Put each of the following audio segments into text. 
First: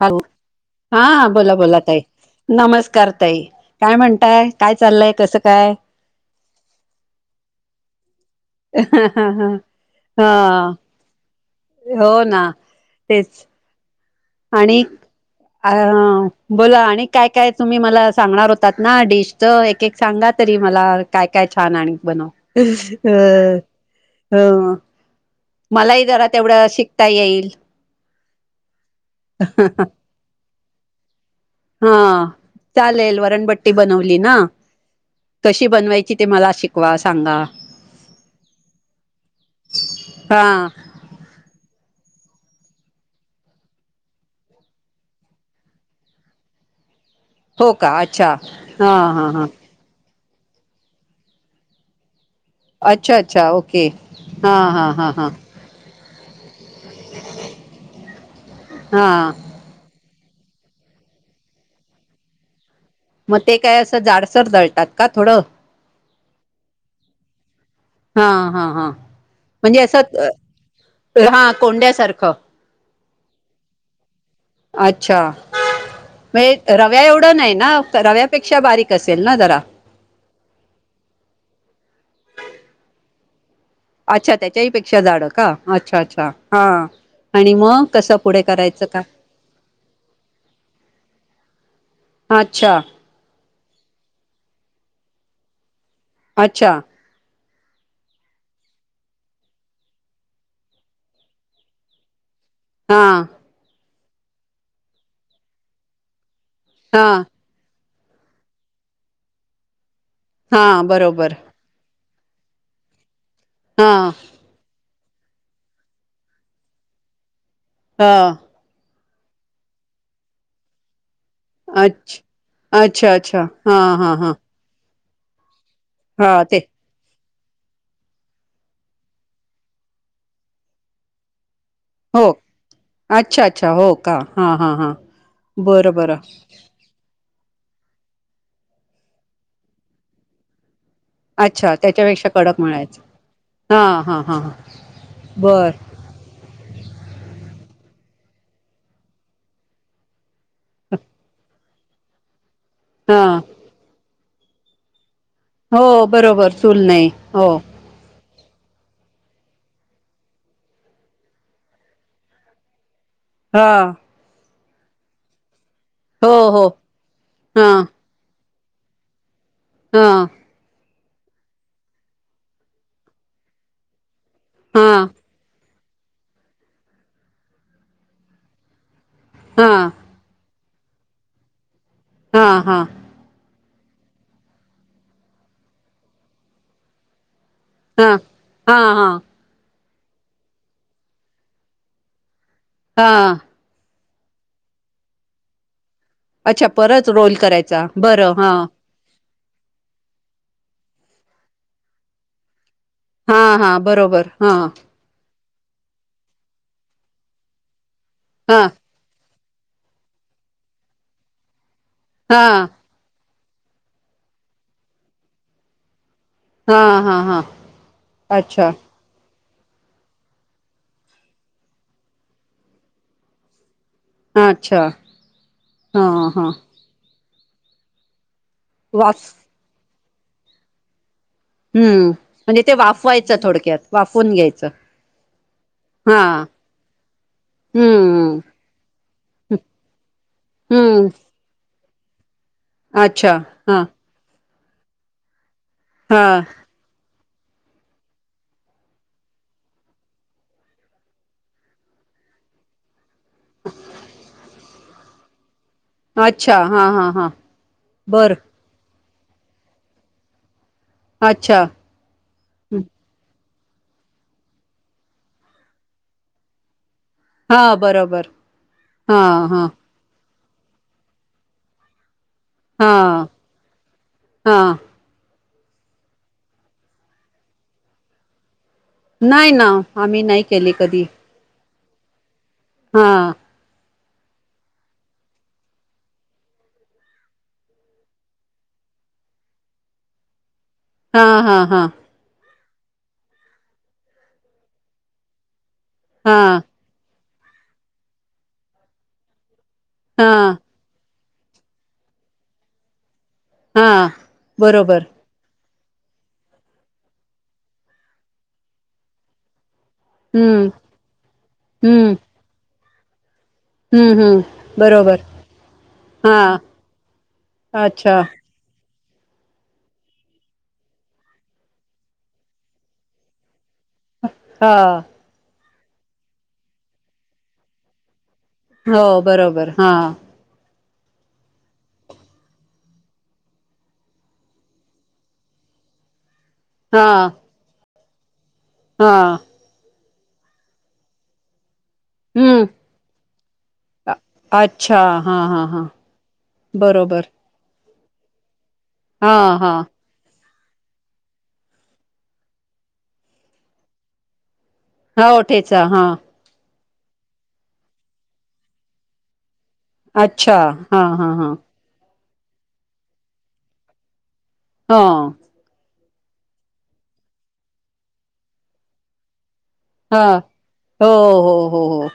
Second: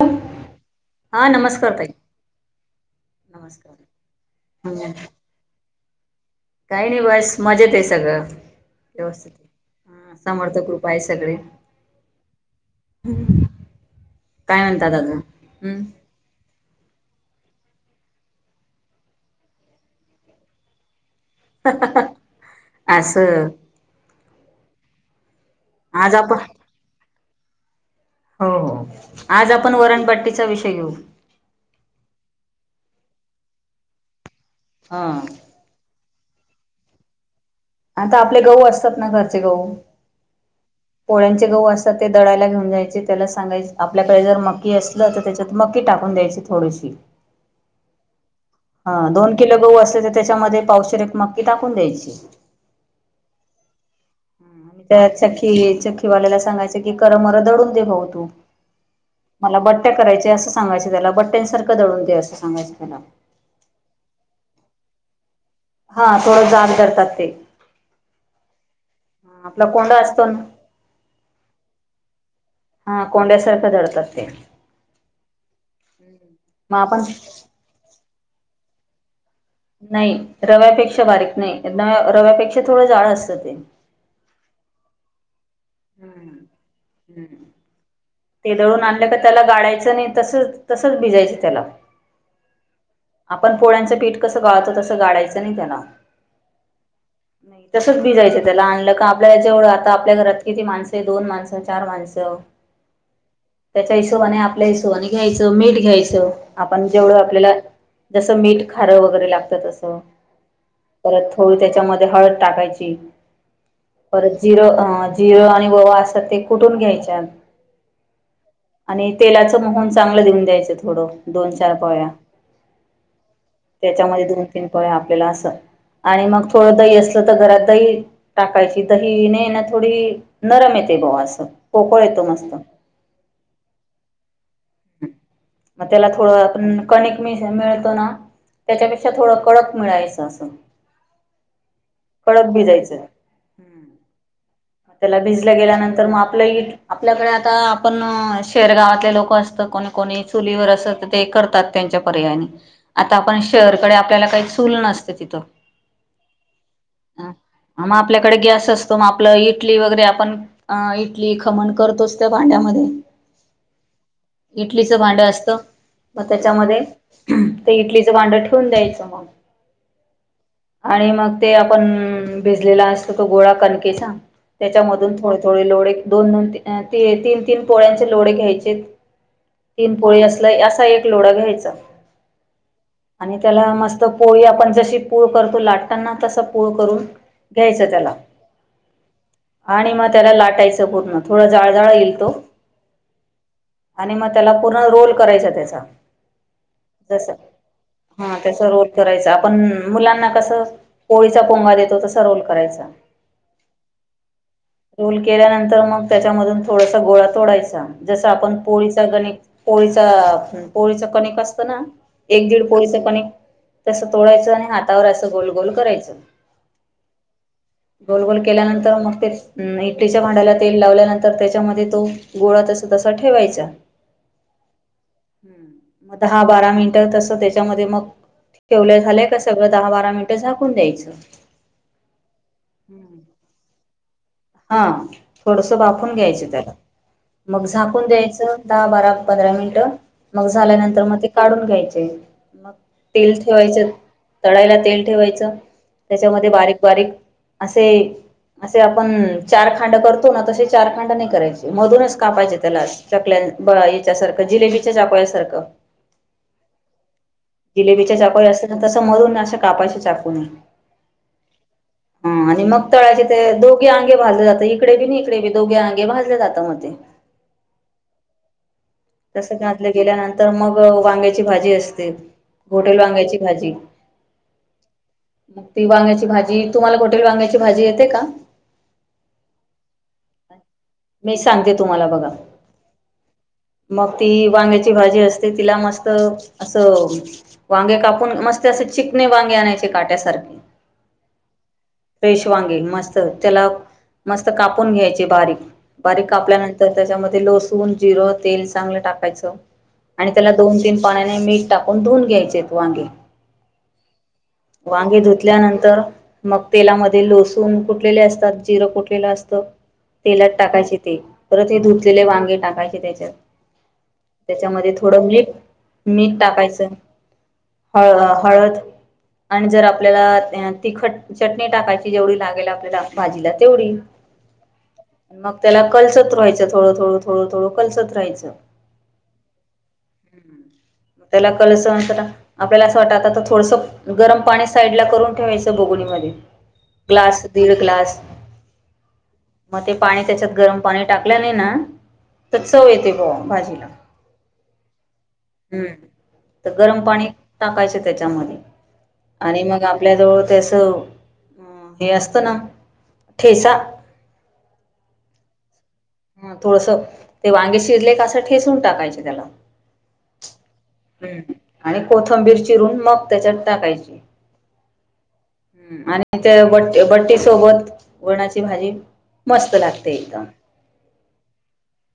ह हा हा बोला बोला ताई नमस्कार ताई नमस्कार. काय म्हणताय काय हम्म चाललंय कसं काय काही नाही बस मजेत आहे सगळं व्यवस्थ समर्थ हा कूप आहे सगळे हो ना तेच काय आणि म्हणतात अजून अ हम्म बोला आणि काय काय तुम्ही मला सांगणार होतात ना डिश तर एक एक सांगा तरी मला काय काय छान आणि बनव असं अ हम मलाही आज जरा आपण तेवढं शिकता येईल हो आज आपण वरणपाट्टीचा विषय घेऊ हा चालेल वरणपट्टी बनवली ना हा कशी बनवायची ते मला शिकवा सांगा आता आपले गहू असतात ना घरचे गहू हा पोळ्यांचे गहू असतात ते दडायला घेऊन जायचे त्याला सांगायचे आपल्याकडे जर मकी अस तर त्याच्यात मकी टाकून द्यायची थोडीशी. हा दोन किलो गहू असले तर त्याच्यामध्ये पावशर एक मक्की टाकून द्यायची. अच्छा-अच्छा ओके! हा हं आणि हा हा त्या हा चकी चकी वाल्याला सांगायचं कि करमर दळून दे भाऊ तु हा मला बट कराय असं सांगायं त्याला बटन सारखं दळून दे असं सांगायं त्याला. मग ते काय असं जाडसर जळतात का थोडं? हा थोडं जाड दळतात ते! हा-हा-हा आपला म्हणजे कोंडा असतो असं ना हा कोंड्यासारखं? हा कोंड्यासारखं दळतात ते. अच्छा! म्हणे मग आपण रव्या एवढा नाही ना रव्यापेक्षा बारीक असेल ना जरा? नाही रव्यापेक्षा बारीक नाही रव्या रव्यापेक्षा थोडं जाड असतं ते. अच्छा त्याच्याही पेक्षा जाड का अच्छा-अच्छा हम्म हा आणि मग कसं पुढे ते दळून करायचं आणलं का त्याला गाळायचं नाही तस तसच भिजायचं त्याला. अच्छा आपण पोळ्यांचं पीठ कसं गाळतो तसं गाळायचं नाही त्याला. अच्छा! नाही तसंच भिजयचं त्याला आणलं का आपल्या जेवढं आता आपल्या घरात किती माणसं दोन माणसं चार माणसं हा! त्याच्या हिशोबाने आपल्या हिशोबाने घ्यायचं मीठ घ्यायचं आपण हा जेवढं आपल्याला जसं मीठ खारं वगैरे लागतं तसं हा परत बरोबर थोड त्याच्यामध्ये हळद टाकायची. हा! परत जिर-जिर आणि ववा असत ते कुठून घ्यायचेत? हा! आणि तेलाचं मोहन चांगलं देऊन द्यायचं थोडं. दोन चार पळ्या अच्छ अच्छा अच्छा हा हा त्याच्यामध्ये हा दोन पोळ्या आपल्या आणि हा मग ते थोड दही असल तर घरात दही टाकायची दहीन ना थोडी नरम येते ग असं. पोकळ येतो मस्त. अच्छा-अच्छा हो का हा-हा-हा! मग त्याला थोडं आपण कणिक मि मिळतो ना त्याच्यापेक्षा थोडं कडक मिळायचं असं. अच्छा त्याच्यापेक्षा कडक मळायच हा-हा हा-हा. मग त्याला भिजल्या गेल्यानंतर मग आपलं आपल्याकडे आता आपण शेरगावातले लोक असतं कोणी-कोणी चुलीवर अस तर ते करतात. त्यांच्या पर्याने आता हां आपण शहरकडे आपल्याला काही चूल नसतं तिथं. हो बरोबर चूल नाही हो. ह मग आपल्याकडे गॅस असतो, मग आपलं इ टली वगैरे आपण अ इटली खमण करतोच त्या भांड्यामध्ये. हा! इडलीच भांडं असत मग हो हो त्याच्यामध्ये ते हां इडली च भांडं ठेवून द्यायचं मग! हा! आणि मग ते आपण भिजलेला असतो तो गोळा कणकेचा हां त्याच्यामधून थोडे-थोडे लोळे दोन-दोन तीन-तीन पोळ्यांचे लोळे घ्यायचेत. हां तीन पोळी असलय असा एक लोढा घ्यायचा. हा हा! आणि त्याला मस्त पोळी आपण जशी पूळ करतो लाटताना तस पूळ करून घ्यायचं त्याला. हा हा. आणि मग त्याला लाटायचं पूर्ण थोडं जाड जाड येईल तो. हा. आणि मग त्याला पूर्ण रोल करायचा त्याचा. अच्छा परत रोल करायचा बरं हा. करायच आपण मुलांना कसं पोळीचा पोंगा देतो तस रोल करायचा. हा हा बरोबर हा. ल केल्यानंतर मग त्याच्या मधून थोडासा गोळा तोडायचा जस आपण हां पोळी गणिक पोळीच पोळीच कणिक असतं ना एक हां दीड पोळीच कणिक तसं तोडायचं आणि हातावर असं गोल गोल करायचं. हां हां हां गोल गोल अच्छा केल्यानंतर मग ते अ इटलीच्या भांड्याला तेल लावल्यानंतर त्याच्यामध्ये तो गोळा तसा तसा ठेवायचा. अच्छा हम् मग हां दहा हां बारा मिनट तस त्याच्या त्याच्यामध्ये मग ठेवलं झालंय वास का सगळं दहा बारा मिनिटं झाकून द्यायचं. हम् म्हणजे ते हम्म. वाफवायचं थोडक्यात वाफून घ्यायचं. हा थोडस बाफून हा घ्यायचं त्याला. मग झाकून हम्म द्यायचं दहा, बारा, पंधरा मिनिटं मग झाल्यानंतर हम्म मग ते काढून घ्यायचे मग अच्छा तेल ठेवायच हा तळायला तेल ठेवायचं. हा त्याच्यामध्ये बारीक-बारीक असे-असे आपण चार खांड करतो ना तसे चार खांड नाही करायचे मधूनच कापायचे त्याला. चकल्या ब याच्यासारखं जिलेबीच्या चाकोळ्यासारखं. अच्छा हा हा हा जिलेबीच्या बर चाकोळ्या असत ना तस मळुन असा कापायच्या चाकूनी. अच्छा. हं आणि मग तळाचे ते दोघे अ भाजलं जातं इकडे बी इकडे दोघे आगे भाजले जातं मध्ये. हा बरोबर हा तसं हा. घातलं गेल्यानंतर मग वांग्याची भाजी असते. हा होटेल वांग्याची भाजी. हा मग ती वांग्याची भाजी तुम्हाला हॉटेल वांग्याची भाजी येते का? नाही ना आम्ही नाही केले कधी. मी सांगते तुम्हाला बघा. हा. मग ती वांग्याची भाजी असते तिला मस्त असं वांगे कापून मस्त असे चिकणे वांगे आणायचे काट्यासारखे. हा हा हा. फ्रेश वांगे मस्त त्याला मस्त कापून घ्यायचे बारीक बारीक हा कापल्यानंतर तर त्याच्यामध्ये लसूण, जिर तेल चांगलं टाकायचं हा आणि त्याला दोन तीन पाण्याने मीठ टाकून धुवून घ्यायचे आहेत वांगे. हा. बरोबर वांगे धुतल्यानंतर मग तेलामध्ये लसण कुठलेले असतात जिरं कुठलेलं असतं तेलात हम्म टाकायचे ते परत हे हम्म धुतलेले वांगे टाकायचे त्याच्यात. हम्म हम्म त्याच्यामध्ये बरोबर थोडं मीठ हा टाकायचं. हळ अच्छा हळद. आणि जर आपल्याला तिखट चटणी टाकायची जेवढी लागेल आपल्याला भाजीला तेवढी. हा. मग त्याला कलचत रहायं थोडं थोडू थोडं थोडं कलचत राहायचं. हो बरोबर हा. त्याला कलस आपल्याला असं वाटतता थोडस गरम पाणी साईड ला करून ठेवायचं बगणीमध्ये हा ग्लास दीड ग्लास. हा मग ते पाणी त्याच्यात गरम पाणी टाकलं नाही ना तर हम्म. चव येते ब भाजीला अ- अच्छा हा हा हा हम्म तर गरम बरोबर पाणी टाकायचे त्याच्यामध्ये हा आणि हा मग आपल्या जवळ त्यास हे असतं ना ठेसा होठेचा हा ह थोडस ते वांगे शिजले का असं ठेसून टाकायचे त्याला अच्छा हा हा हा हम्म. आणि कोथंबीर चिरून मग त्याच्यात टाकायची हा आणि त्या बट्ट बट्टी सोबत वणाची भाजी मस्त लागते हा एकदम. हो हो हो हो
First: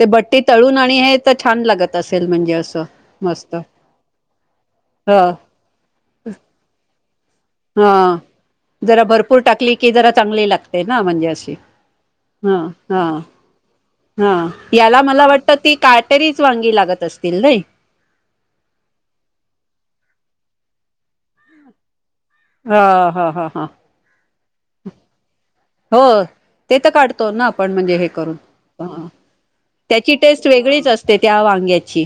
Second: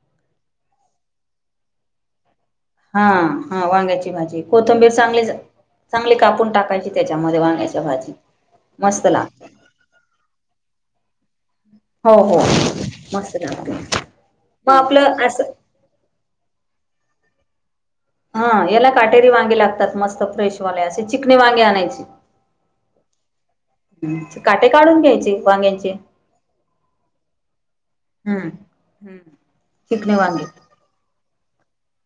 ते बट्टी तळून आणि हे तर छान लागत असेल म्हणजे हा मस्त हा वांगायची भाजी कोथंबीर ह चांगली चांगली कापून टाकायची त्याच्यामध्येांग च्या हा भाजी जरा भरपूर टाकली की जरा चांगली लागते ना म्हणजे अशी हो हो हा हा मस्त लागते हा मग याला मला आपलं वाटत असं ती का तरीच वांगी लागत असतील ना हा याला काटेरी वांगे लागतात मस्त फ्रेशवाले असशी चिकणी वांगे आणायची हा हा हा हा काटे काढून घ्यायचे वांग्यांचे हो ते तर काढतो ना आपण म्हणजे हे करून हम्म. हम्म. त्याची चिकणे वांगे टेस्ट वेगळीच असते त्या वांग्याची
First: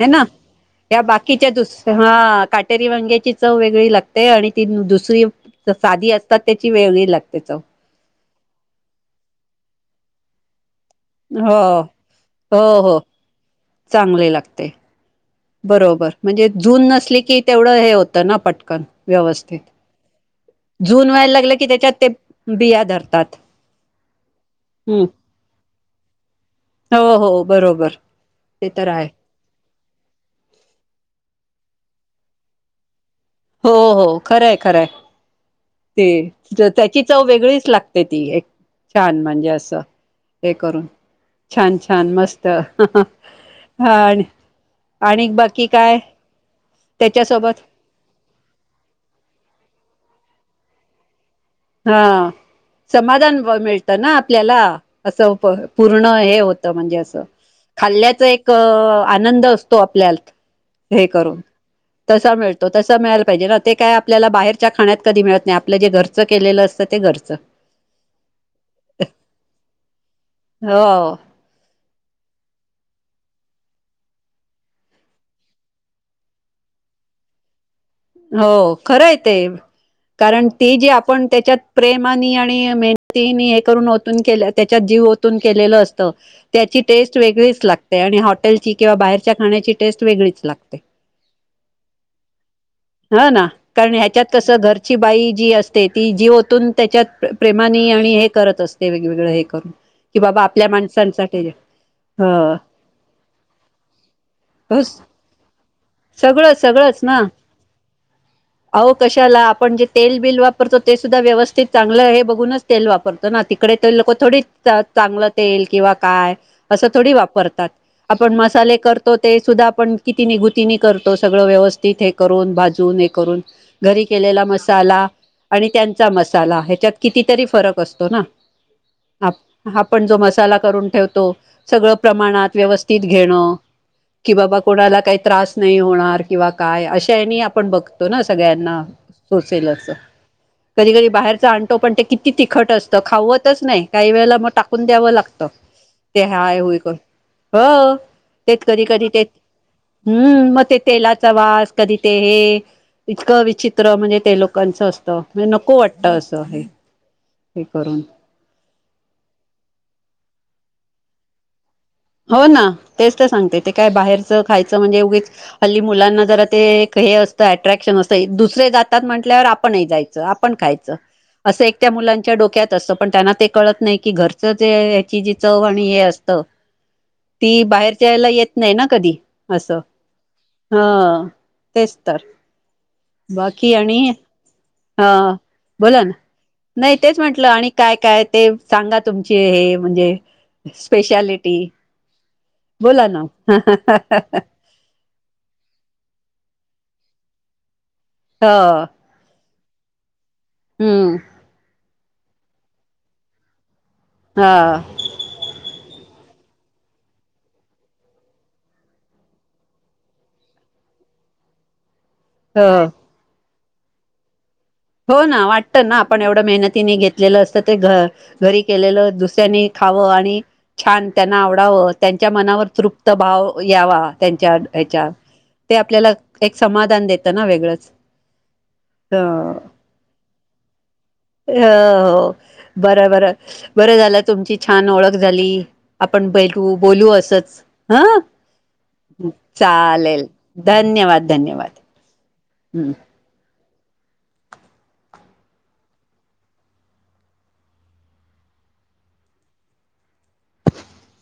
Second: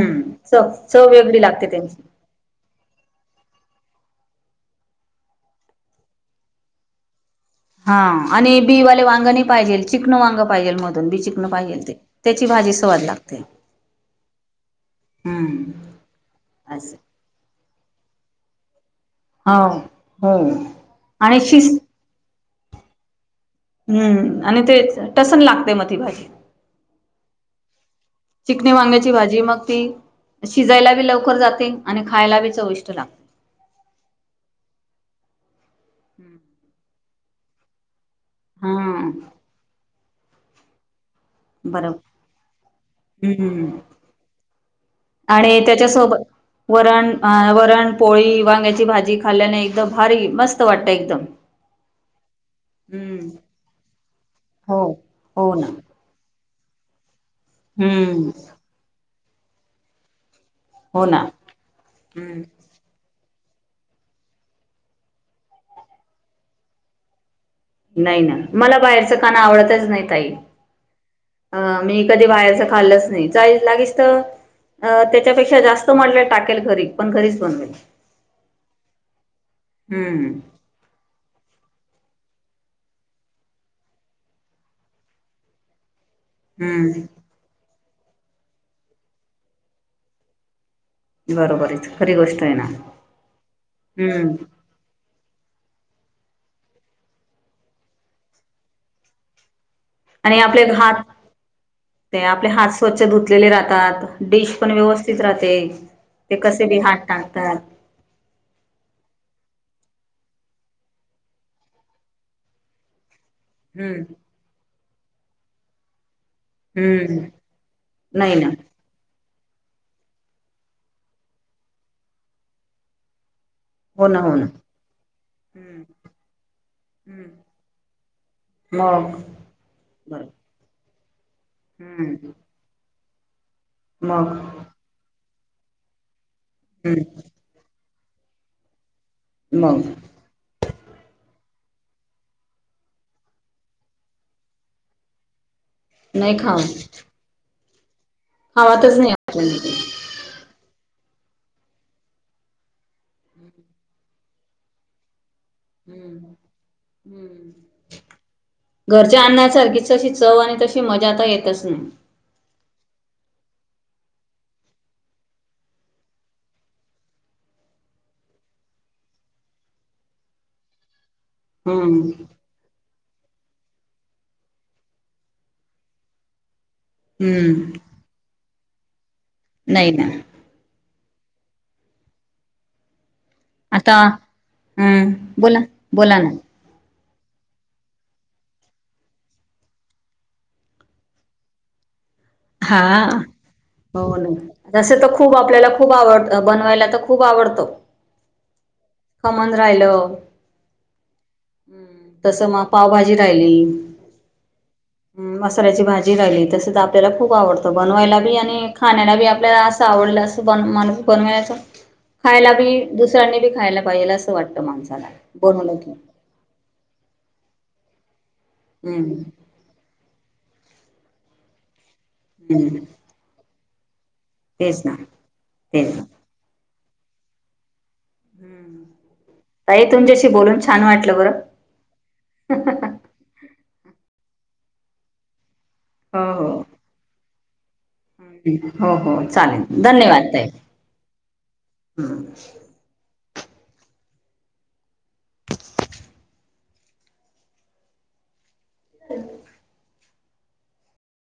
ह ना चव या चव वेगळी बाकीच्या लागते त्यांची. दुसऱ्या ह री वांग्याची चव वेगळी लागते आणि ती दुसरी साधी असतात त्याची वेगळी लागते च हा आणि बीवाले वांगा नाही पाहिजे चिकन वांग पाहिजेल मध्ये दन बी चिकन हो पाहिजेल ते त्याची भाजी हो हो स्वाद लागते चांगले लागते हम्म बरोबर म्हणजे जुून अस नसली की तेवढं हे होतं ना पटकन व्यवस्थित हो हो जून व्हायला आणि लागलं की शिस त्याच्यात ते बिया धरतात हम्म आणि ते हम्म टसन लागते म ती भाजी हो हो बरोबर ते चिकणी तर आहे वांग्याची भाजी मग ती शिजायला बी लवकर जाते आणि खायला बी चविष्ट लागते हो हो खरंय खरंय ते त्याची चव वेगळीच लागते ती एक हा छान म्हणजे असं हे करून छान छान बरोबर मस्त ह हम्म आणि आणि बाकी काय वरण अ त्याच्यासोबत वरण पोळी वांग्याची भाजी खाल्ल्याने एकदम भारी मस्त वाटत एकदम हा हम्म समाधान मिळतं ना आपल्याला हो असं हो ना पर्ण हे होत म्हणजे अस खाल्ल्याच हम्म एक आनंद असतो आपल्यात हो हे ना करून तसा मिळत त तसा मिळायला पाहिजे ना ते काय आपल्याला बाहेरच्या खाण्यात कधी मिळत नाही आपलं जे घर च केलेलं असतं ते घरचं नाही ना मला बाहेरचं काणं आवडतच नाही ताई हो अ मी कधी बाहेरच खाल्लच नाही चाई लागेच तर अ त्याच्यापेक्षा जास्त मडले टाकेल खरी पण घरीच बनवेल हो खरं आहे ते हम्म कारण ती जी आपण त्याच्यात प्रेमानी आणि मेहनतीनी हे करून ओतून केल्या त्याच्यात जीव केलेलं असतं त्याची टेस्ट हम्म वेगळीच लागते आणि हॉटेलची किंवा बाहेरच्या खाण्याची टेस्ट वेगळीच लागते बरोबर आहेच खरी गोष्ट आहे ना ह ना कारण ह्याच्यात हम्म कसं घर बाई जी असते ती जीवतून त्याच्यात प्रेमानी आणि हे करत असते वेगवेगळं हे कर कि आणि बाबा आपले आपल्या हात माणसांसाठी ते आपले हात ह स्वच्छ धुतलेले राहतात डिश पण व्यवस्थित राहते ते सगळं कसे बी सगळंच हात ना टाकतात अहो कशाला आपण जे तेल बिल वापरतो ते सुद्धा व्यवस्थित चांगलं हे बघूनच तेल वापरतो ना तिक तकडे तर हम्म लोक थोडी चांगलं तेल किंवा काय असं थोडी हम्म वापरतात आपण नाही ना मसाले कर ते सुद्धा आपण किती निघुतीनी करतो सगळं व्यवस्थित हे करून भाजून हे करून घरी हो ना हो केलेला ना मसाला आणि हम्म त्यांचा मसाला ह्याच्यात हम्म कितीतरी फरक असतो ना मग आपण जो बर मसाला करून ठेवतो सगळं हम्म प्रमाणात व्यवस्थित घेणं कि मग बाबा कोणाला काही त्रास नाही होणार किंवा काय हम्म अशानी आपण बघतो ना सगळ्यांना सोसेल मग अस कधी कधी बाहेरच आणणतो पण ते किती तिखट असतं खावतच नाही काही वेळेला मग टाकून द्यावं लागतं ते नाही हाय खाव होईकण हो तेच कधी खावातच कधी नाही तेच आपण हम्म म तेलाचा वास कधी ते हे इतकं विचित्र म्हणजे ते लोकांचं असतं म्ह नको वाटतं असं हे हम्म करून घरच्या अण्णा सारखी तशी चव आणि तशी मजा आता येतच नाही हो ना तेच तर सांगते ते काय बाहेरचं खायचं म्हणजे उगीच हल्ली मुलांना जरा ते हे असतं अट्रॅक्शन असतं दुसरे जातात म्हंटल्यावर आपणही जायचं ण खा अस हम्म मुलांच्या डोक्या असत पण त्यांना ते कळत नाही की घरच जे याची जी चव आणि हे असत ती हम्म बाहेर जायला येत नाही ना कधी असं नाही ना हा तेच तर बाकी आणि हा बोला ना नाही तेच म्हंटलं आणि काय काय ते सांगा तुमचे हे म्हणजे स्पेशालिटी हा बोला ना हो ना तसं तर खूप आपल्याला खूप आवडत बनवायला तर खूप आवडतो हा खमण राहिल हम्म तसं मग पावभाजी राहिली हा मसाल्याची भाजी राहिली तसच आपल्यालाप खूप आवडतं बनवायला बी आणि खाण्याला बी आपल्याला असं आवडलं असं बन बनवायच खायला ह बी दुसऱ्यांनी बी खायला पाहिजेल असं वाटतं माणसं हो ना वाटतं ना आपण एवढं मेहनतीनी घेतलेलं असतं ते घ घरी केलेलं हम्म दुसऱ्यांनी खावं आणि छान त्यांना आवडावं त्यांच्या मनावर हम्म तृप्त भाव यावा त्यांच्या तेच ना ह्याच्या ते तेच ना आपल्याला एक समाधान देत ना वेगळंच हम्म ह ताई तुमच्याशी बोलून छान वाटलं बरं अ हो बरं बर बरं झालं तुमची छान ओळख झाली आपण हो हो बलू बोलू असंच हा हो हो चालेल धन्यवाद ताई धन्यवाद धन्यवाद हम्म हम्म ह्